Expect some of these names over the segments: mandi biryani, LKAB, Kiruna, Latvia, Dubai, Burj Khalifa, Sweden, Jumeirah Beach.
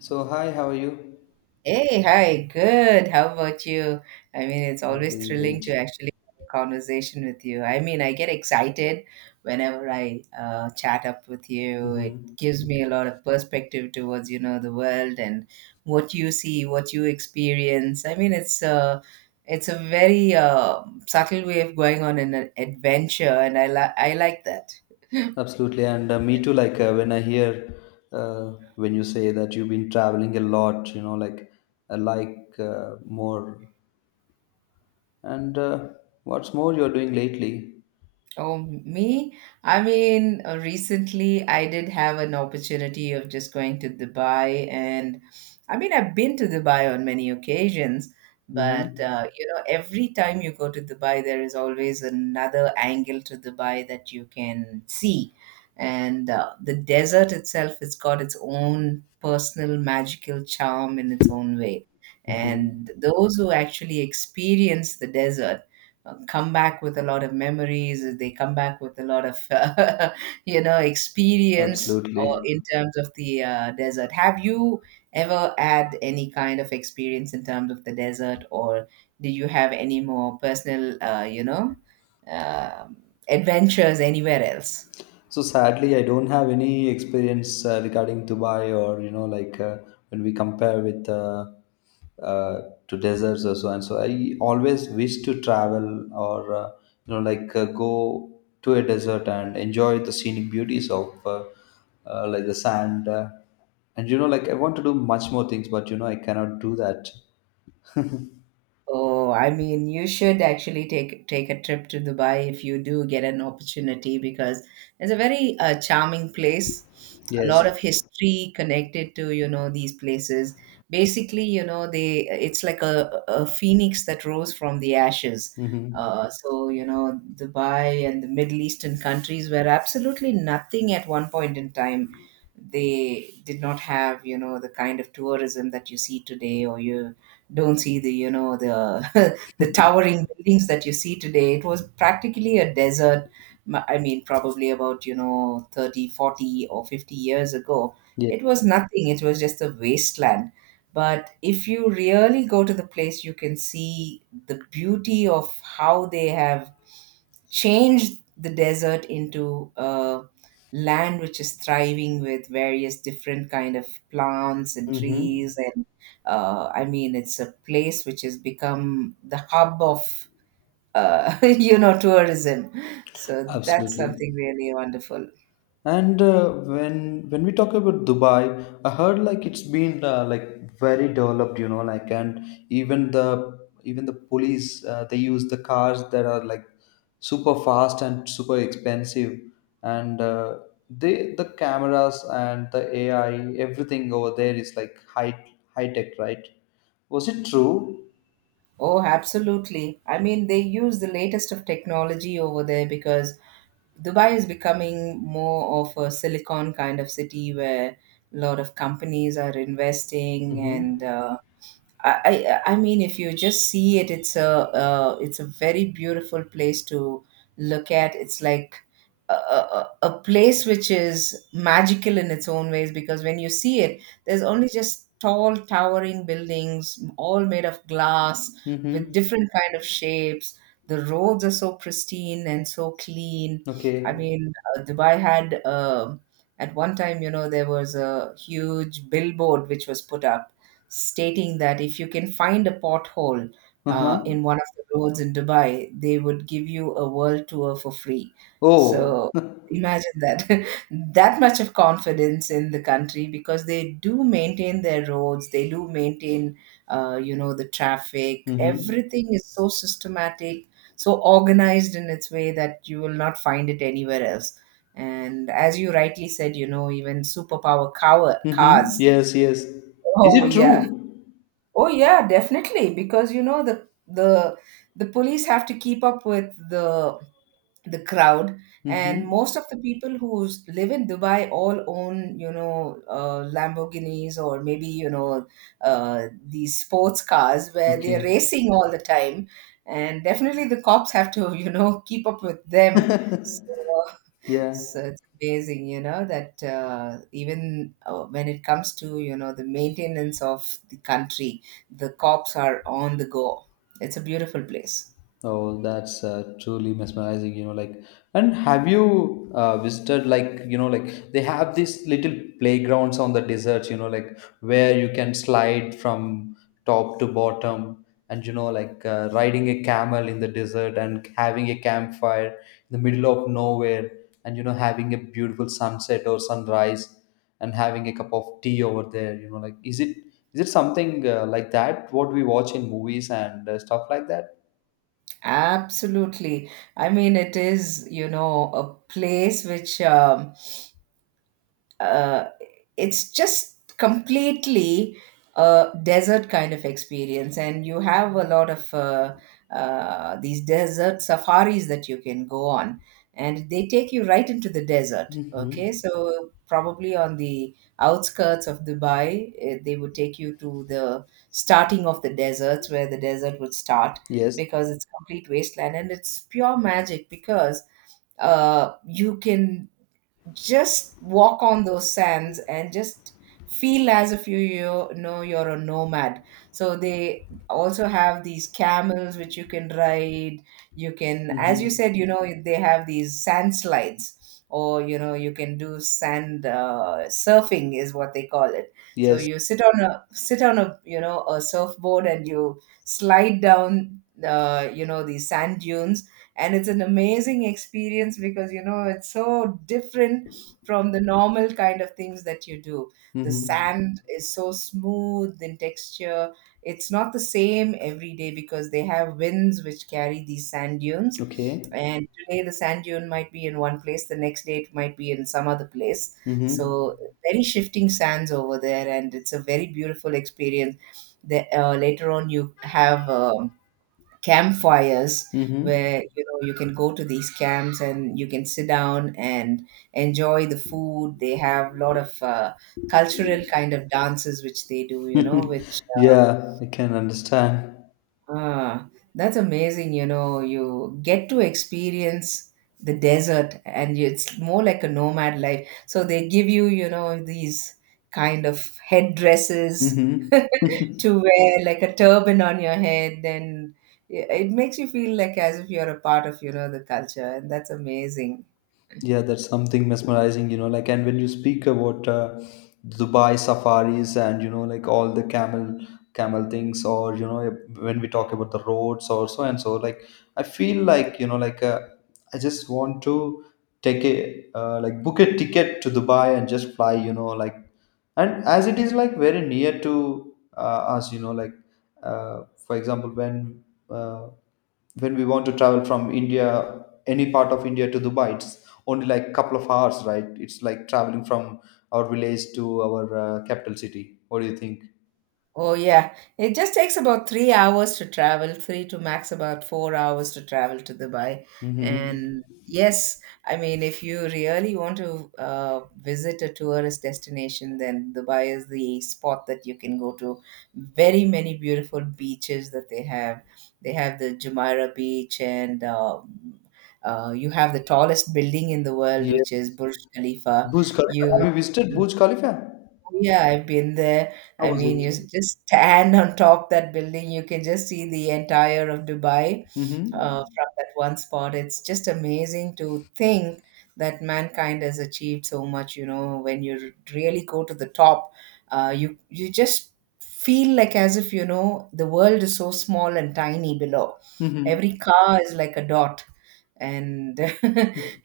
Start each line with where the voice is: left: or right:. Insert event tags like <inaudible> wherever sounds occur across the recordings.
left: So, hi, how are you?
right: Hey, hi, good. How about you? I mean, it's
left: I'm
right: always
left: doing
right: thrilling
left: great.
right: to actually have a conversation with you. I mean, I get excited whenever I chat up with you. It
left: Hmm.
right: gives me a lot of perspective towards, you know, the world and what you see, what you experience. I mean, it's a very subtle way of going on an adventure, and I like that. <laughs>
left: Absolutely. And me too, like when I hear when you say that you've been traveling a lot, you know, like I like more. And what's more you're doing lately?
right: Oh, me? I mean, recently I did have an opportunity of just going to Dubai, and I mean, I've been to Dubai on many occasions, but
left: Mm-hmm.
right: you know, every time you go to Dubai, there is always another angle to Dubai that you can see. And the desert itself, it's got its own personal magical charm in its own way.
left: Mm-hmm.
right: And those who actually experience the desert, come back with a lot of memories. They come back with a lot of <laughs> you know, experience,
left: Absolutely.
right: or in terms of the desert, have you ever had any kind of experience in terms of the desert, or do you have any more personal you know, um adventures anywhere else?
left: So sadly, I don't have any experience regarding Dubai, or you know like when we compare with uh, to deserts or so and so. I always wish to travel or you know like go to a desert and enjoy the scenic beauties of like the sand and you know like I want to do much more things, but you know I cannot do that.
right: Oh, I mean, you should actually take a trip to Dubai if you do get an opportunity, because it's a very charming place. A lot
left: Yes.
right: of history connected to, you know, these places. Basically, you know, they it's like a phoenix that rose from the ashes.
left: Mm-hmm.
right: So, you know, Dubai and the Middle Eastern countries were absolutely nothing at one point in time. They did not have, you know, the kind of tourism that you see today, or you don't see the, you know, the <laughs> the towering buildings that you see today. It was practically a desert. I mean probably about, you know, 30, 40, or 50 years ago,
left: Yeah.
right: it was nothing. It was just a wasteland. But if you really go to the place, you can see the beauty of how they have changed the desert into a land which is thriving with various different kind of plants and
left: Mm-hmm.
right: trees. And I mean, it's a place which has become the hub of <laughs> you know, tourism. So that's
left: Absolutely.
right: something really wonderful.
left: And when we talk about Dubai, I heard like it's been like very developed, you know, like, and even the police they use the cars that are like super fast and super expensive. And the cameras and the AI, everything over there is like high tech, right? Was it true?
right: Oh, absolutely. I mean, they use the latest of technology over there, because Dubai is becoming more of a silicon kind of city where a lot of companies are investing. And
left: Mm-hmm.
right: I mean, if you just see it, it's a very beautiful place to look at. It's like a place which is magical in its own ways, because when you see it, there's only just tall, towering buildings, all made of glass with
left: Mm-hmm.
right: different kind of shapes. The roads are so pristine and so clean. I
left: Okay.
right: mean, Dubai had at one time, you know, there was a huge billboard which was put up stating that if you can find a pothole
left: Uh-huh.
right: in one of the roads in Dubai, they would give you a world tour for free.
left: Oh.
right: So
left: <laughs>
right: imagine that, <laughs> that much of confidence in the country, because they do maintain their roads, they do maintain you know, the traffic.
left: Mm-hmm.
right: Everything is so systematic, so organized in its way that you will not find it anywhere else. And as you rightly said, you know, even superpower
left: Mm-hmm.
right: cars. <laughs>
left: Yes, yes. Is
right: Oh
left: it
right: yeah.
left: true?
right: Oh yeah, definitely, because you know the police have to keep up with the crowd. And
left: Mm-hmm.
right: most of the people who live in Dubai all own, you know, Lamborghinis, or maybe, you know, these sports cars where they're
left: Okay.
right: racing all the time. And definitely the cops have to <laughs> you know, keep up with them. So uh,
left: <laughs> Yeah.
right: so it's amazing, you know, that even when it comes to, you know, the maintenance of the country, the cops are on the go. It's a beautiful place.
left: Oh, that's truly mesmerizing, you know, like, and have you visited, like, you know, like they have these little playgrounds on the deserts, you know, like, where you can slide from top to bottom, and you know, like riding a camel in the desert and having a campfire in the middle of nowhere, and you know having a beautiful sunset or sunrise and having a cup of tea over there, you know, like, is it something like that what we watch in movies and stuff like that?
right: Absolutely. I mean, it is, you know, a place which uh, it's just completely a desert kind of experience. And you have a lot of these desert safaris that you can go on, and they take you right into the desert.
left: Mhm.
right: Okay, so probably on the outskirts of Dubai, they would take you to the starting of the deserts, where the desert would start,
left: Yes.
right: because it's complete wasteland, and it's pure magic. Because you can just walk on those sands and just feel as if you, you know, you're a nomad. So they also have these camels which you can ride. You can, as you
left: Mhm.
right: said, you know, they have these sand slides, or you know, you can do sand surfing, is what they call it. So
left: Yes.
right: you sit on a you know, a surfboard and you slide down you know, these sand dunes. And it's an amazing experience because, you know, it's so different from the normal kind of things that you do. The
left: Mhm.
right: sand is so smooth in texture. It's not the same every day, because they have winds which carry these sand dunes.
left: Okay.
right: And today the sand dune might be in one place, the next day it might be in some other place.
left: Mhm.
right: So very shifting sands over there, and it's a very beautiful experience. Later on, you have campfires
left: Mhm.
right: where, you know, you can go to these camps and you can sit down and enjoy the food. They have a lot of cultural kind of dances which they do, you know,
left: <laughs>
right: which
left: Yeah, I can understand.
right: uh, that's amazing. You know, you get to experience the desert. And it's more like a nomad life, so they give you, you know, these kind of headdresses
left: Mhm. <laughs>
right: to wear, like a turban on your head. And it makes you feel like as if you're a part of, you know, the culture, and that's amazing.
left: Yeah, that's something mesmerizing, you know, like, and when you speak about Dubai safaris and you know like all the camel things, or you know when we talk about the roads or so and so, like, I feel like, you know, like I just want to take a like book a ticket to Dubai and just fly, you know, like, and as it is like very near to us, you know, like for example, uh, when we want to travel from India, any part of India to Dubai, it's only like couple of hours, right? It's like traveling from our village to our capital city. What do you think?
right: Oh, yeah. It just takes about 3 hours to travel, three to max about 4 hours to travel to Dubai. And
left: Mm-hmm.
right: yes, I mean, if you really want to visit a tourist destination, then Dubai is the spot that you can go to. Very many beautiful beaches that they have. They have the Jumeirah Beach, and you have the tallest building in the world,
left: Yeah,
right: which is Burj Khalifa.
left: Burj Khalifa, have
right: You
left: you visited Burj Khalifa?
right: Yeah, I've been there.
left: How
right: I
left: was
right: mean, you
left: it?
right: just stand on top that building, you can just see the entire of Dubai
left: Mm-hmm.
right: from that one spot. It's just amazing to think that mankind has achieved so much. You know, when you really go to the top, you just feel like as if, you know, the world is so small and tiny below. Every
left: Mm-hmm.
right: car is like a dot, and <laughs>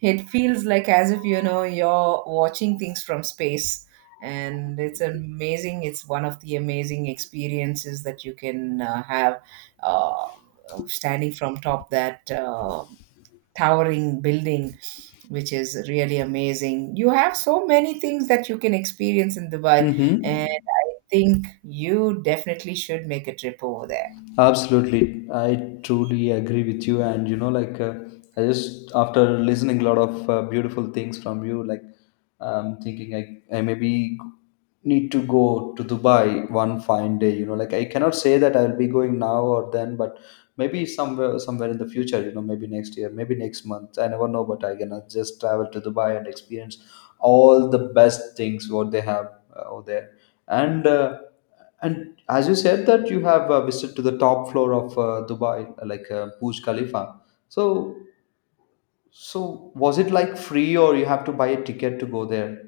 right: it feels like as if, you know, you're watching things from space. And it's amazing. It's one of the amazing experiences that you can have, uh, standing from top that towering building, which is really amazing. You have so many things that you can experience in Dubai. And
left: Mm-hmm.
right: I think you definitely should make a trip over there.
left: Absolutely, I truly agree with you. And you know, like I just, after listening a lot of beautiful things from you, like, I'm thinking I maybe need to go to Dubai one fine day. You know, like, I cannot say that I'll be going now or then, but maybe somewhere in the future. You know, maybe next year, maybe next month. I never know, but I can just travel to Dubai and experience all the best things what they have over there. And uh, and as you said that you have visited to the top floor of Dubai, like Burj Khalifa. So, so was it like free, or you have to buy a ticket to go there?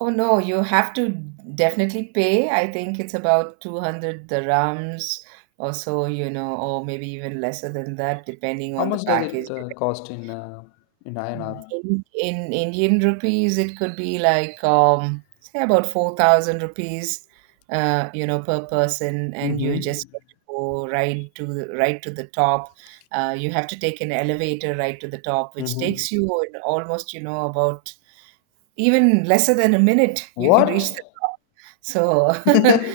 right: Oh no, you have to definitely pay. I think it's about 200 dirhams or so, you know, or maybe even lesser than that, depending
left: How
right: on the
left: much does
right: package.
left: it cost in INR?
right: In Indian rupees, it could be like, say, about 4,000 rupees, you know, per person. And you
left: Mm-hmm.
right: just get to go right to the top. You have to take an elevator right to the top, which
left: Mm-hmm.
right: takes you in almost, you know, about even lesser than a minute, you can
left: What?
right: reach the top. So <laughs>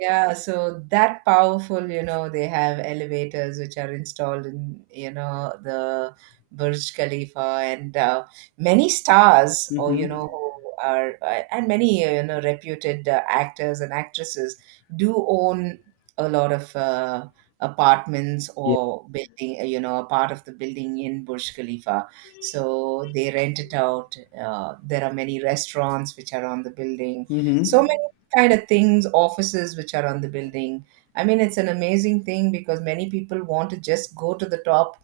right: yeah, so that powerful, you know, they have elevators which are installed in, you know, the Burj Khalifa. And many stars, or, you know,
left: Mm-hmm.
right: who are, and many, you know, reputed actors and actresses do own a lot of apartments
left: Yeah.
right: or building, you know, a part of the building in Burj Khalifa. So they rent it out. There are many restaurants which are on the building. So
left: Mm-hmm.
right: many kind of things, offices which are on the building. I mean, it's an amazing thing because many people want to just go to the top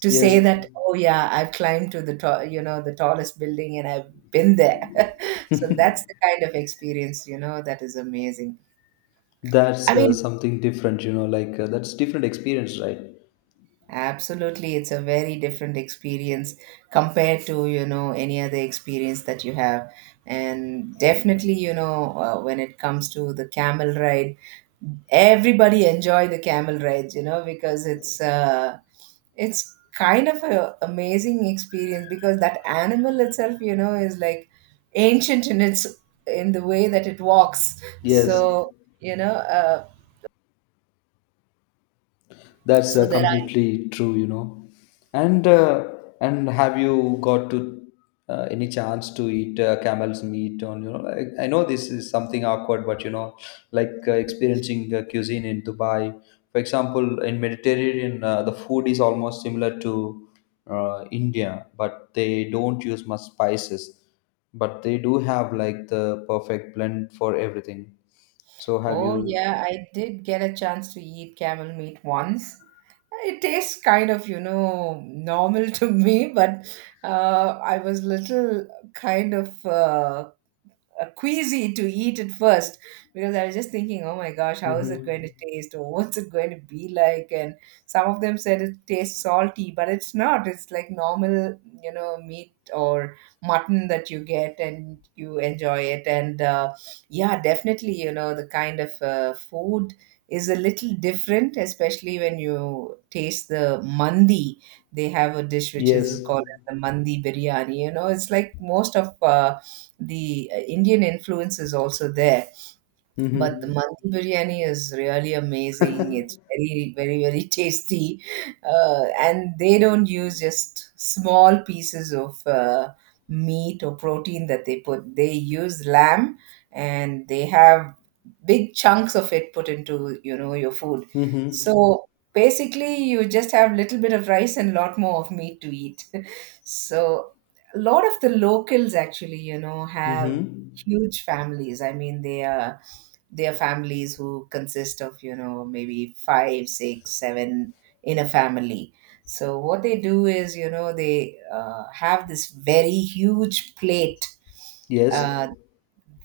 right: to
left: Yes,
right: say that, oh yeah, I've climbed to the top, you know, the tallest building and I've been there. <laughs> So that's the kind of experience, you know, that is amazing. I
left: that's
right: mean,
left: something different. You know, like that's different experience, right?
right: Absolutely, it's a very different experience compared to, you know, any other experience that you have. And definitely, you know, when it comes to the camel ride, everybody enjoy the camel rides, you know, because it's kind of a amazing experience, because that animal itself, you know, is like ancient in its, in the way that it walks.
left: Yes.
right: So you know,
left: That's
right: so there are
left: completely true, you know. And uh, and have you got to any chance to eat camel's meat on, you know? I know this is something awkward, but you know, like experiencing cuisine in Dubai, for example, in Mediterranean, the food is almost similar to India, but they don't use much spices, but they do have like the perfect blend for everything. So have
right: Oh,
left: you?
right: yeah, I did get a chance to eat camel meat once. It tastes kind of, you know, normal <laughs> to me, but I was little kind of queasy to eat it first because I was just thinking, oh my gosh, how is it going to
left: Hmm.
right: taste or <laughs> what's it going to be like? And some of them said it tastes salty, but it's not. It's like normal, you know, meat or mutton that you get and you enjoy it. And yeah, definitely, you know, the kind of food is a little different, especially when you taste the mandi. They have a dish which is
left: Yes.
right: called as the mandi biryani. You know, it's like most of the Indian influence is also there, but the
left: Mm-hmm.
right: Mandi biryani is really amazing. It's
left: <laughs>
right: very, very, very <laughs> tasty. And they don't use just small pieces of meat or protein that they put. They use lamb and they have big chunks of it put into, you know, your food.
left: Mm-hmm.
right: So basically you just have little bit of rice and lot more of meat to eat. <laughs> So a lot of the locals actually, you know, have
left: Mm-hmm.
right: huge families. I mean, they are their families who consist of, you know, maybe five six seven in a family. So what they do is, you know, they have this very huge plate.
left: Yes.
right: Uh,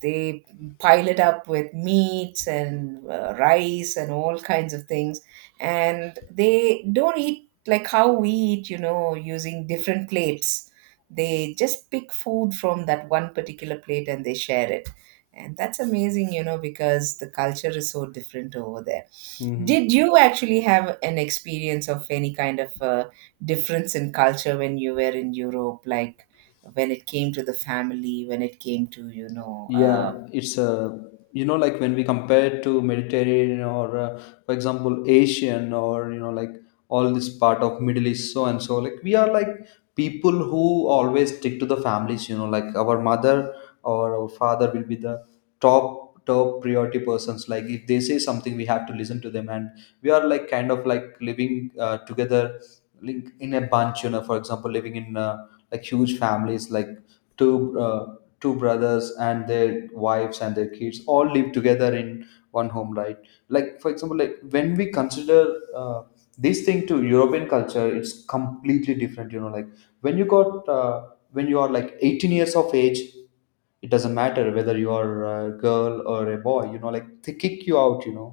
right: they pile it up with meats and rice and all kinds of things. And they don't eat like how we eat, you know, using different plates. They just pick food from that one particular plate and they share it. And that's amazing, you know, because the culture is so different over there.
left: Mm-hmm.
right: Did you actually have an experience of any kind of difference in culture when you were in Europe? Like when it came to the family, when it came to.
left: Yeah, it's a, you know, like, when we compare to Mediterranean or for example Asian, or you know like all this part of Middle East, so and so, like, we are like people who always stick to the families, you know, like our mother or our father will be the top priority persons. Like if they say something, we have to listen to them, and we are like kind of like living together, like in a bunch, you know. For example, living in like huge families, like two uh, two brothers and their wives and their kids all live together in one home, right? Like for example, like, when we consider uh, this thing to European culture, it's completely different, you know, like, when you got uh, when you are like 18 years of age, it doesn't matter whether you are a girl or a boy, you know, like, they kick you out, you know,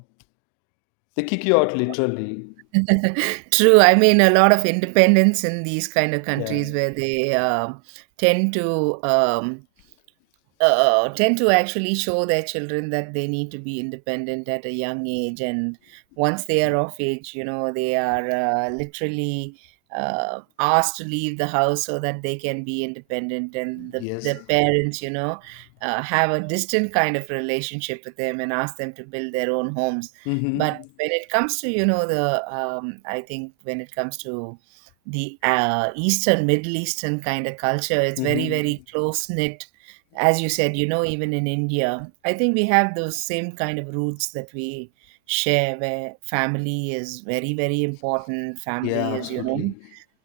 left: they kick you out, literally.
right: <laughs> True. I mean, a lot of independence in these kind of countries
left: Yeah.
right: where they tend to um, tend to actually show their children that they need to be independent at a young age. And once they are of age, you know, they are literally asked to leave the house so that they can be independent. And the,
left: Yes.
right: the parents, you know, have a distant kind of relationship with them and ask them to build their own homes. But
left: Mm-hmm.
right: when it comes to, I think when it comes to the Eastern, Middle Eastern kind of culture, it's very, very
left: Mm-hmm.
right: close knit, as you said, you know, even in India, I think we have those same kind of roots that we share, where family is very, very important.
left: Yeah,
right: Family is, you know,
left: absolutely.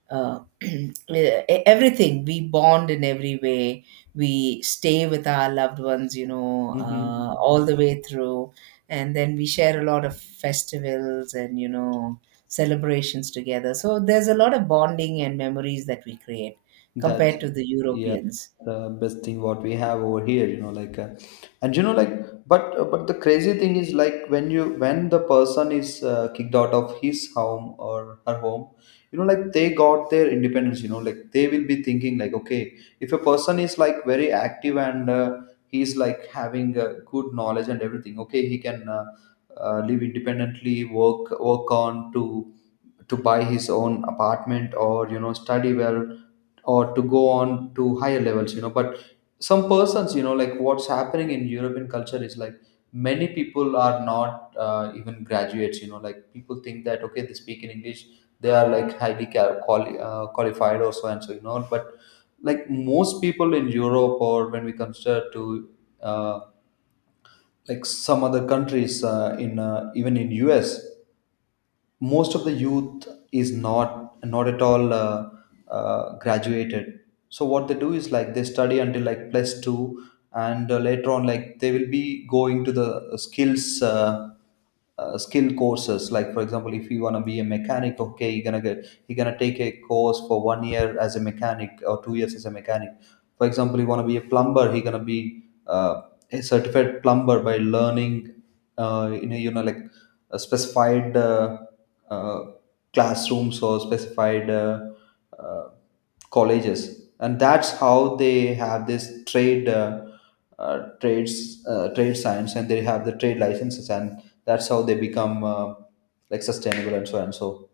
right: uh, <clears throat> everything. We bond in every way. We stay with our loved ones,
left: Mm-hmm.
right: all the way through. And then we share a lot of festivals and celebrations together. So there's a lot of bonding and memories that we create,
left: That's,
right: compared to the
left: yeah,
right: Europeans.
left: the best thing what we have over here, you know, like, and you know, like, but the crazy thing is, like, when the person is kicked out of his home or her home, you know, like, they got their independence, you know, like, they will be thinking like, okay, if a person is like very active and he's like having good knowledge and everything, okay, he can live independently, work on to buy his own apartment, or you know, study well, or to go on to higher levels, you know. But some persons, you know, like, what's happening in European culture is like, many people are not even graduates, you know, like, people think that, okay, they speak in English, they are like highly qualified, or so and so, you know, but like most people in Europe, or when we consider to uh, like some other countries in even in US, most of the youth is not at all graduated. So what they do is like, they study until like plus 2, and later on, like, they will be going to the skills skill courses. Like, for example, if you want to be a mechanic, okay, you're gonna take a course for 1 year as a mechanic, or 2 years as a mechanic. For example, you want to be a plumber, you gonna be a certified plumber by learning you know, you know, like a specified uh, classrooms, or specified uh, colleges. And that's how they have this trade trade science, and they have the trade licenses, and that's how they become like sustainable and so on, so.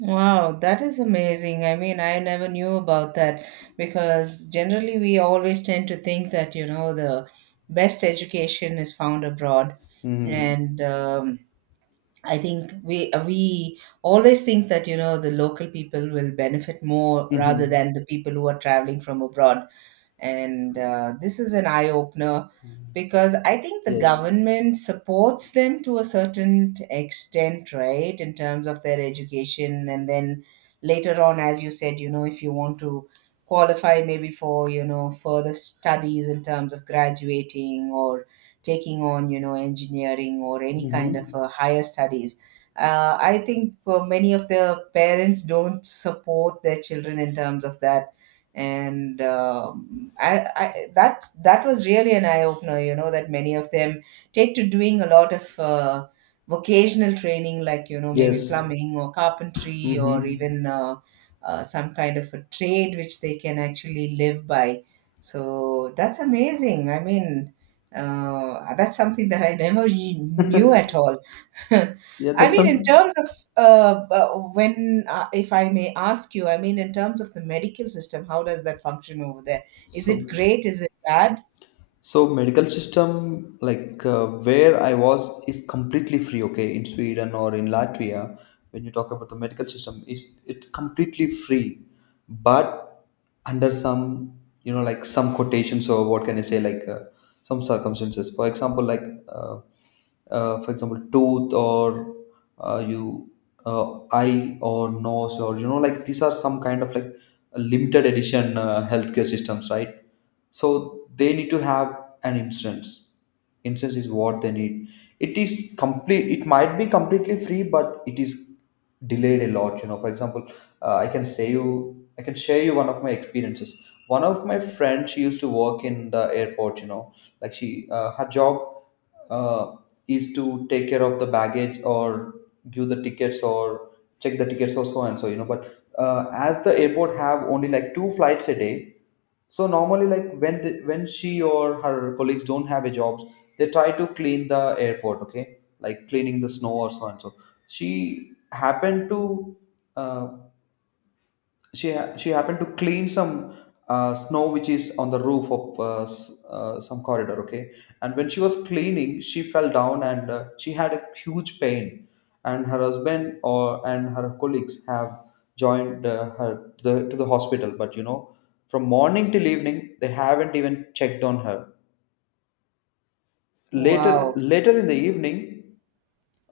right: Wow, that is amazing. I mean, I never knew about that, because generally we always tend to think that, the best education is found abroad.
left: Mm-hmm.
right: And I think we always think that the local people will benefit more, rather
left: Mm-hmm.
right: than the people who are traveling from abroad, and this is an eye opener, because I think the
left: Yes.
right: government supports them to a certain extent, right, in terms of their education, and then later on, as you said, you know, if you want to qualify maybe for further studies in terms of graduating or taking on engineering or any kind of
left: Mm-hmm.
right: higher studies. I think many of the parents don't support their children in terms of that. And um, I, I that was really an eye opener, that many of them take to doing a lot of vocational training, like maybe
left: Yes.
right: plumbing or carpentry or
left: Mm-hmm.
right: even some kind of a trade which they can actually live by. So that's amazing. I mean, that's something that I never really knew at all.
left: Yeah,
right: <laughs> I
left: that's
right: mean,
left: some.
right: in terms of uh, uh, if I may ask you, I mean, in terms of the medical system, how does that function over there? Is it
left: So,
right: great? Is it bad?
left: so medical system, like where I was, is completely free. Okay, in Sweden or in Latvia, when you talk about the medical system, is it's completely free, but under some, you know, like, some quotations, or what can I say, like some circumstances for example, like for example, tooth, or you eye or nose, or you know, like, these are some kind of like limited edition healthcare systems, right? So they need to have an instance is what they need. It is complete, it might be completely free, but it is delayed a lot, you know. For example, I can say you, I can share you one of my experiences. One of my friends, she used to work in the airport, you know, like, she her job uh, is to take care of the baggage, or give the tickets, or check the tickets, or so and so, you know. But as the airport have only like two flights a day, so normally, like, when she or her colleagues don't have a job, they try to clean the airport. Okay, like cleaning the snow or so and so. She happened to uh, she she happened to clean some snow which is on the roof of some corridor, okay. And when she was cleaning, she fell down, and she had a huge pain. And her husband, or and her colleagues have joined her to the hospital, but you know, from morning till evening, they haven't even checked on her. Later,
right: Wow.
left: in the evening,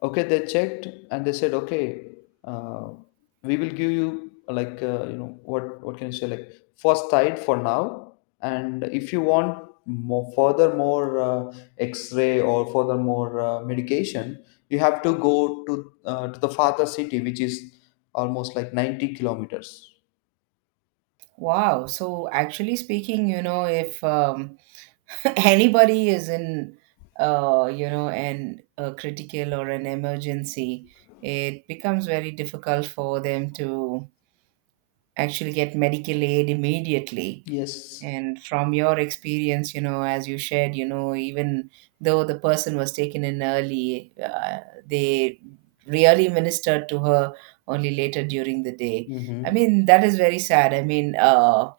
left: okay, they checked, and they said, okay, uh, we will give you like you know, what can you say, like, first tide for now, and if you want more, further more x-ray, or further more medication, you have to go to the farther city, which is almost like 90 kilometers.
right: Wow. So, actually speaking, you know, if <laughs> anybody is in, you know, an a critical or an emergency, it becomes very difficult for them to actually get medical aid immediately.
left: Yes.
right: And from your experience, as you shared, even though the person was taken in early, they really ministered to her only later during the day. I
left: Mm-hmm.
right: mean, that is very sad. I mean,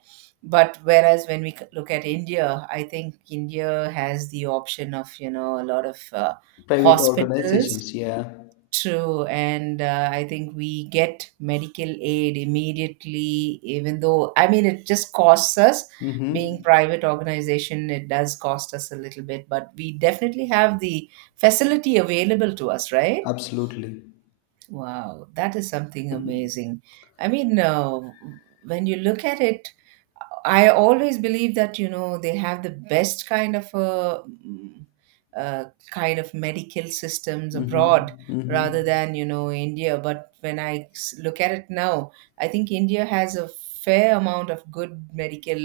right: but whereas when we look at India, I think India has the option of, you know, a lot of
left: Private
right: hospitals.
left: organizations, yeah.
right: True, and I think we get medical aid immediately, even though I mean it just costs us. Being
left: Mm-hmm.
right: private organization, it does cost us a little bit, but we definitely have the facility available to us, right?
left: Absolutely.
right: Wow, that is something amazing. I mean, when you look at it, I always believe that they have the best uh kind of medical systems
left: Mm-hmm.
right: abroad,
left: Mm-hmm.
right: rather than India. But when I look at it now, I think India has a fair amount of good medical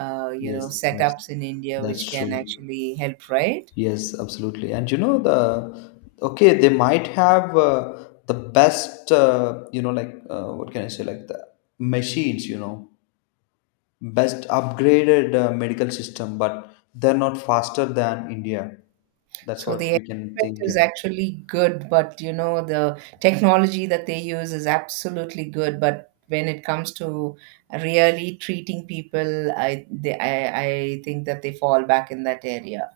left: Yes, that's
right: setups in India which
left: that's
right: can
left: true.
right: actually help, right?
left: Yes, absolutely. And you know the okay, they might have the best like what can I say, like the machines, you know, best upgraded medical system, but they're not faster than India. That's
right: So the
left: what we can
right: equipment
left: think, you
right: is
left: know.
right: actually good, but the technology that they use is absolutely good. But when it comes to really treating people, I think that they fall back in that area.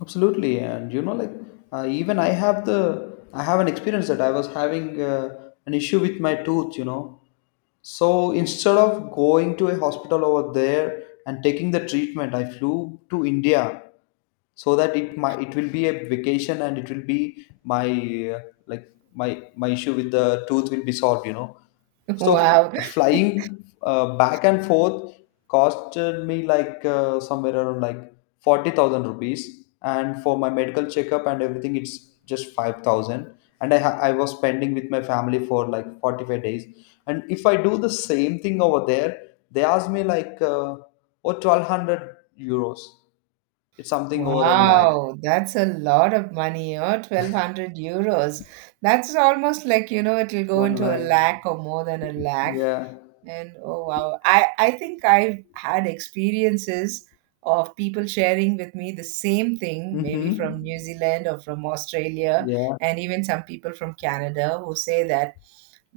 left: Absolutely, and like even I have an experience that I was having an issue with my tooth. So instead of going to a hospital over there and taking the treatment, I flew to India, so that it my it will be a vacation, and it will be my uh, like my issue with the tooth will be solved. You know,
right: <laughs>
left: so
right: Wow.
left: f- flying back and forth costed me like somewhere around like 40,000 rupees. And for my medical checkup and everything, it's just 5,000. And I was spending with my family for like 45 days. And if I do the same thing over there, they ask me like, oh, 1200 euros. It's something over a lakh.
right: Wow, that's a lot of money, oh, 1200 euros. That's almost like, it'll go
left: One
right: into a
left: lakh.
right: lakh or more than a lakh.
left: Yeah.
right: And oh wow, I think I've had experiences of people sharing with me the same thing, maybe
left: Mm-hmm.
right: from New Zealand or from Australia, and even some people from Canada who say that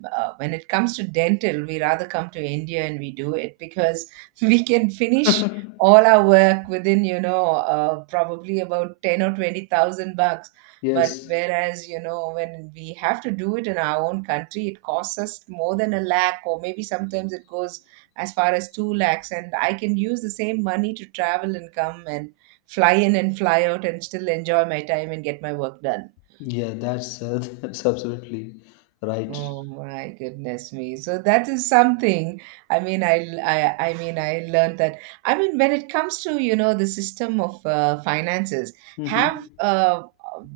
right: when it comes to dental, we rather come to India and we do it because <laughs> we can finish
left: Yeah.
right: all our work within probably about 10 or 20,000 bucks.
left: <laughs>
right: But
left: Yes.
right: whereas, you know, when we have to do it in our own country, it costs us more than a lakh, or maybe sometimes it goes as far as two lakhs. And I can use the same money to travel and come and fly in and fly out and still enjoy my time and get my work done.
left: Yeah, that's <laughs> that's absolutely right.
right: Oh my goodness me. So that is something. I mean, I learned that. I mean, when it comes to, the system of finances,
left: Hmm.
right: have, uh,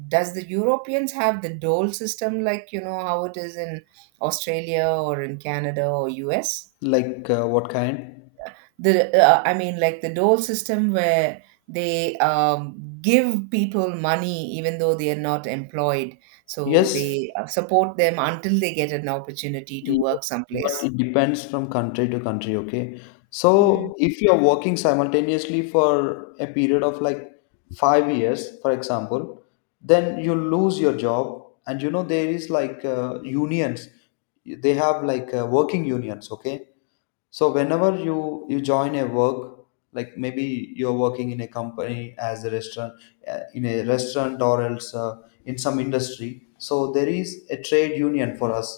right: does the Europeans have the dole system, like, how it is in Australia or in Canada or US?
left: Like what kind?
right: The I mean, like the dole system where they give people money even though they are not employed, so
left: Yes,
right: they support them until they get an opportunity to
left: yes,
right: work
left: but
right: someplace.
left: it depends from country to country. Okay,
right: Mm.
left: so if you are working simultaneously for a period of like 5 years, for example, then you lose your job, and there is like unions. They have like working unions. Okay, so whenever you join a work, like maybe you're working in a company, as a restaurant in a restaurant or else in some industry, so there is a trade union for us,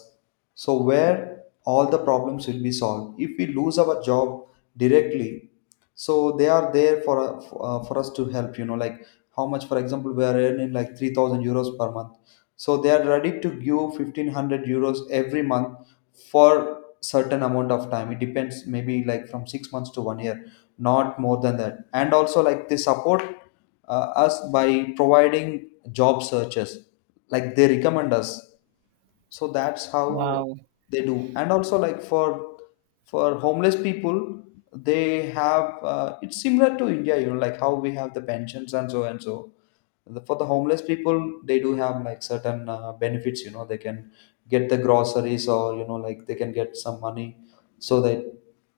left: so where all the problems will be solved if we lose our job directly. So they are there for us to help, like how much, for example, we are earning like 3,000 euros per month, so they are ready to give 1,500 euros every month for certain amount of time. It depends, maybe like from 6 months to 1 year, not more than that. And also, like, they support us by providing job searches, like they recommend us, so that's how
right: Wow.
left: they do. And also, like, for homeless people, they have it's similar to India, like how we have the pensions and so and so, for the homeless people, they do have like certain benefits. They can get the groceries, or like they can get some money, so that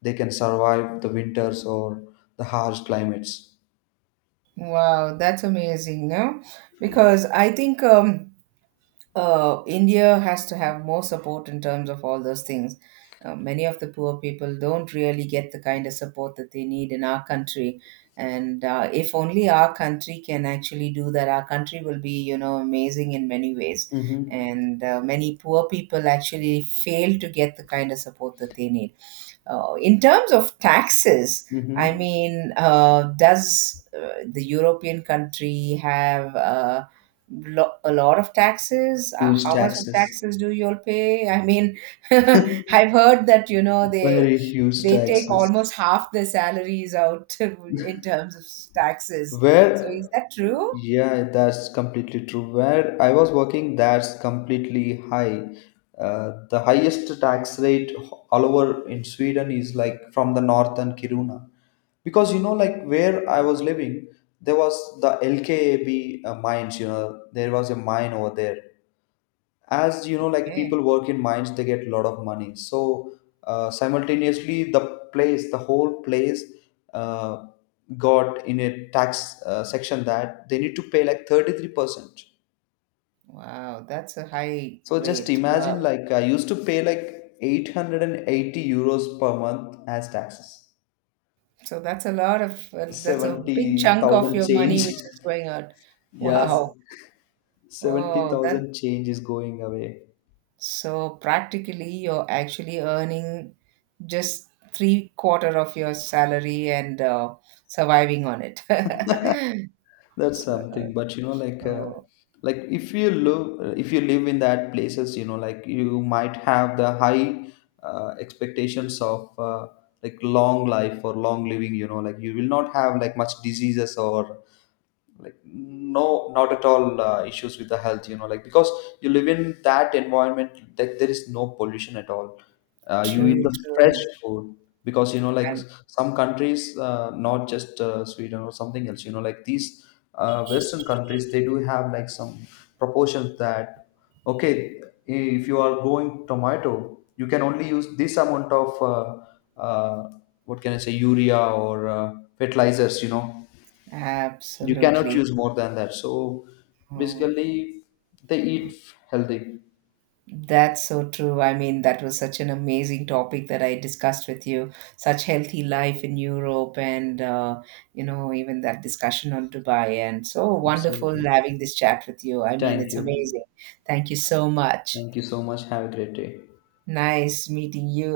left: they can survive the winters or the harsh climates.
right: Wow, that's amazing. No, because I think India has to have more support in terms of all those things. Many of the poor people don't really get the kind of support that they need in our country. And if only our country can actually do that, our country will be amazing in many ways.
left: Mm-hmm.
right: And many poor people actually fail to get the kind of support that they need. In terms of taxes, I
left: Mm-hmm.
right: mean, does the European country have a lot of taxes?
left: Huge
right: How much of
left: taxes.
right: taxes do you all pay? I mean, <laughs> I've heard that you know they
left: Very huge
right: they take
left: taxes.
right: almost half their salaries out <laughs> in terms of taxes. So is
left: Where,
right: that true?
left: yeah, that's completely true. Where I was working, that's completely high. The highest tax rate all over in Sweden is like from the north and Kiruna. Because like, where I was living, there was the LKAB mines, there was a mine over there. As you know, like,
right: Okay.
left: people work in mines, they get a lot of money, so simultaneously, the whole place uh, got in a tax section, that they need to pay like 33%.
right: Wow, that's a high
left: So just
right: rate. Wow.
left: imagine, like, I used to pay like 880 euros per month as taxes.
right: So that's a lot of that's a big chunk of
left: 70,000
right: your money
left: change.
right: which is going out.
left: <laughs> Yes.
right: Wow. Oh, that
left: 70,000 change is going away.
right: so practically you're actually earning just three quarter of your salary and surviving on it. <laughs>
left: That's
right: So,
left: something, but like
right: oh,
left: like, if you live, in that places, like, you might have the high expectations of like long life or long living. Like, you will not have like much diseases, or like no, not at all issues with the health, like, because you live in that environment that there is no pollution at all. You eat
right: true,
left: the fresh
right: true.
left: food, because like,
right: And
left: some countries, not just Sweden or something else, like these western countries, they do have like some proportions that, okay, if you are growing tomato, you can only use this amount of uh, what can I say, urea or fertilizers, you cannot
right: absolutely.
left: choose more than that, so
right: Oh.
left: basically, they eat healthy.
right: That's so true. I mean, that was such an amazing topic that I discussed with you. Such healthy life in Europe, and you know, even that discussion on Dubai, and so wonderful
left: Absolutely.
right: having this chat with you. I mean,
left: Thank
right: it's
left: you.
right: amazing. Thank you so much.
left: Thank you so much. Have a great day.
right: Nice meeting you.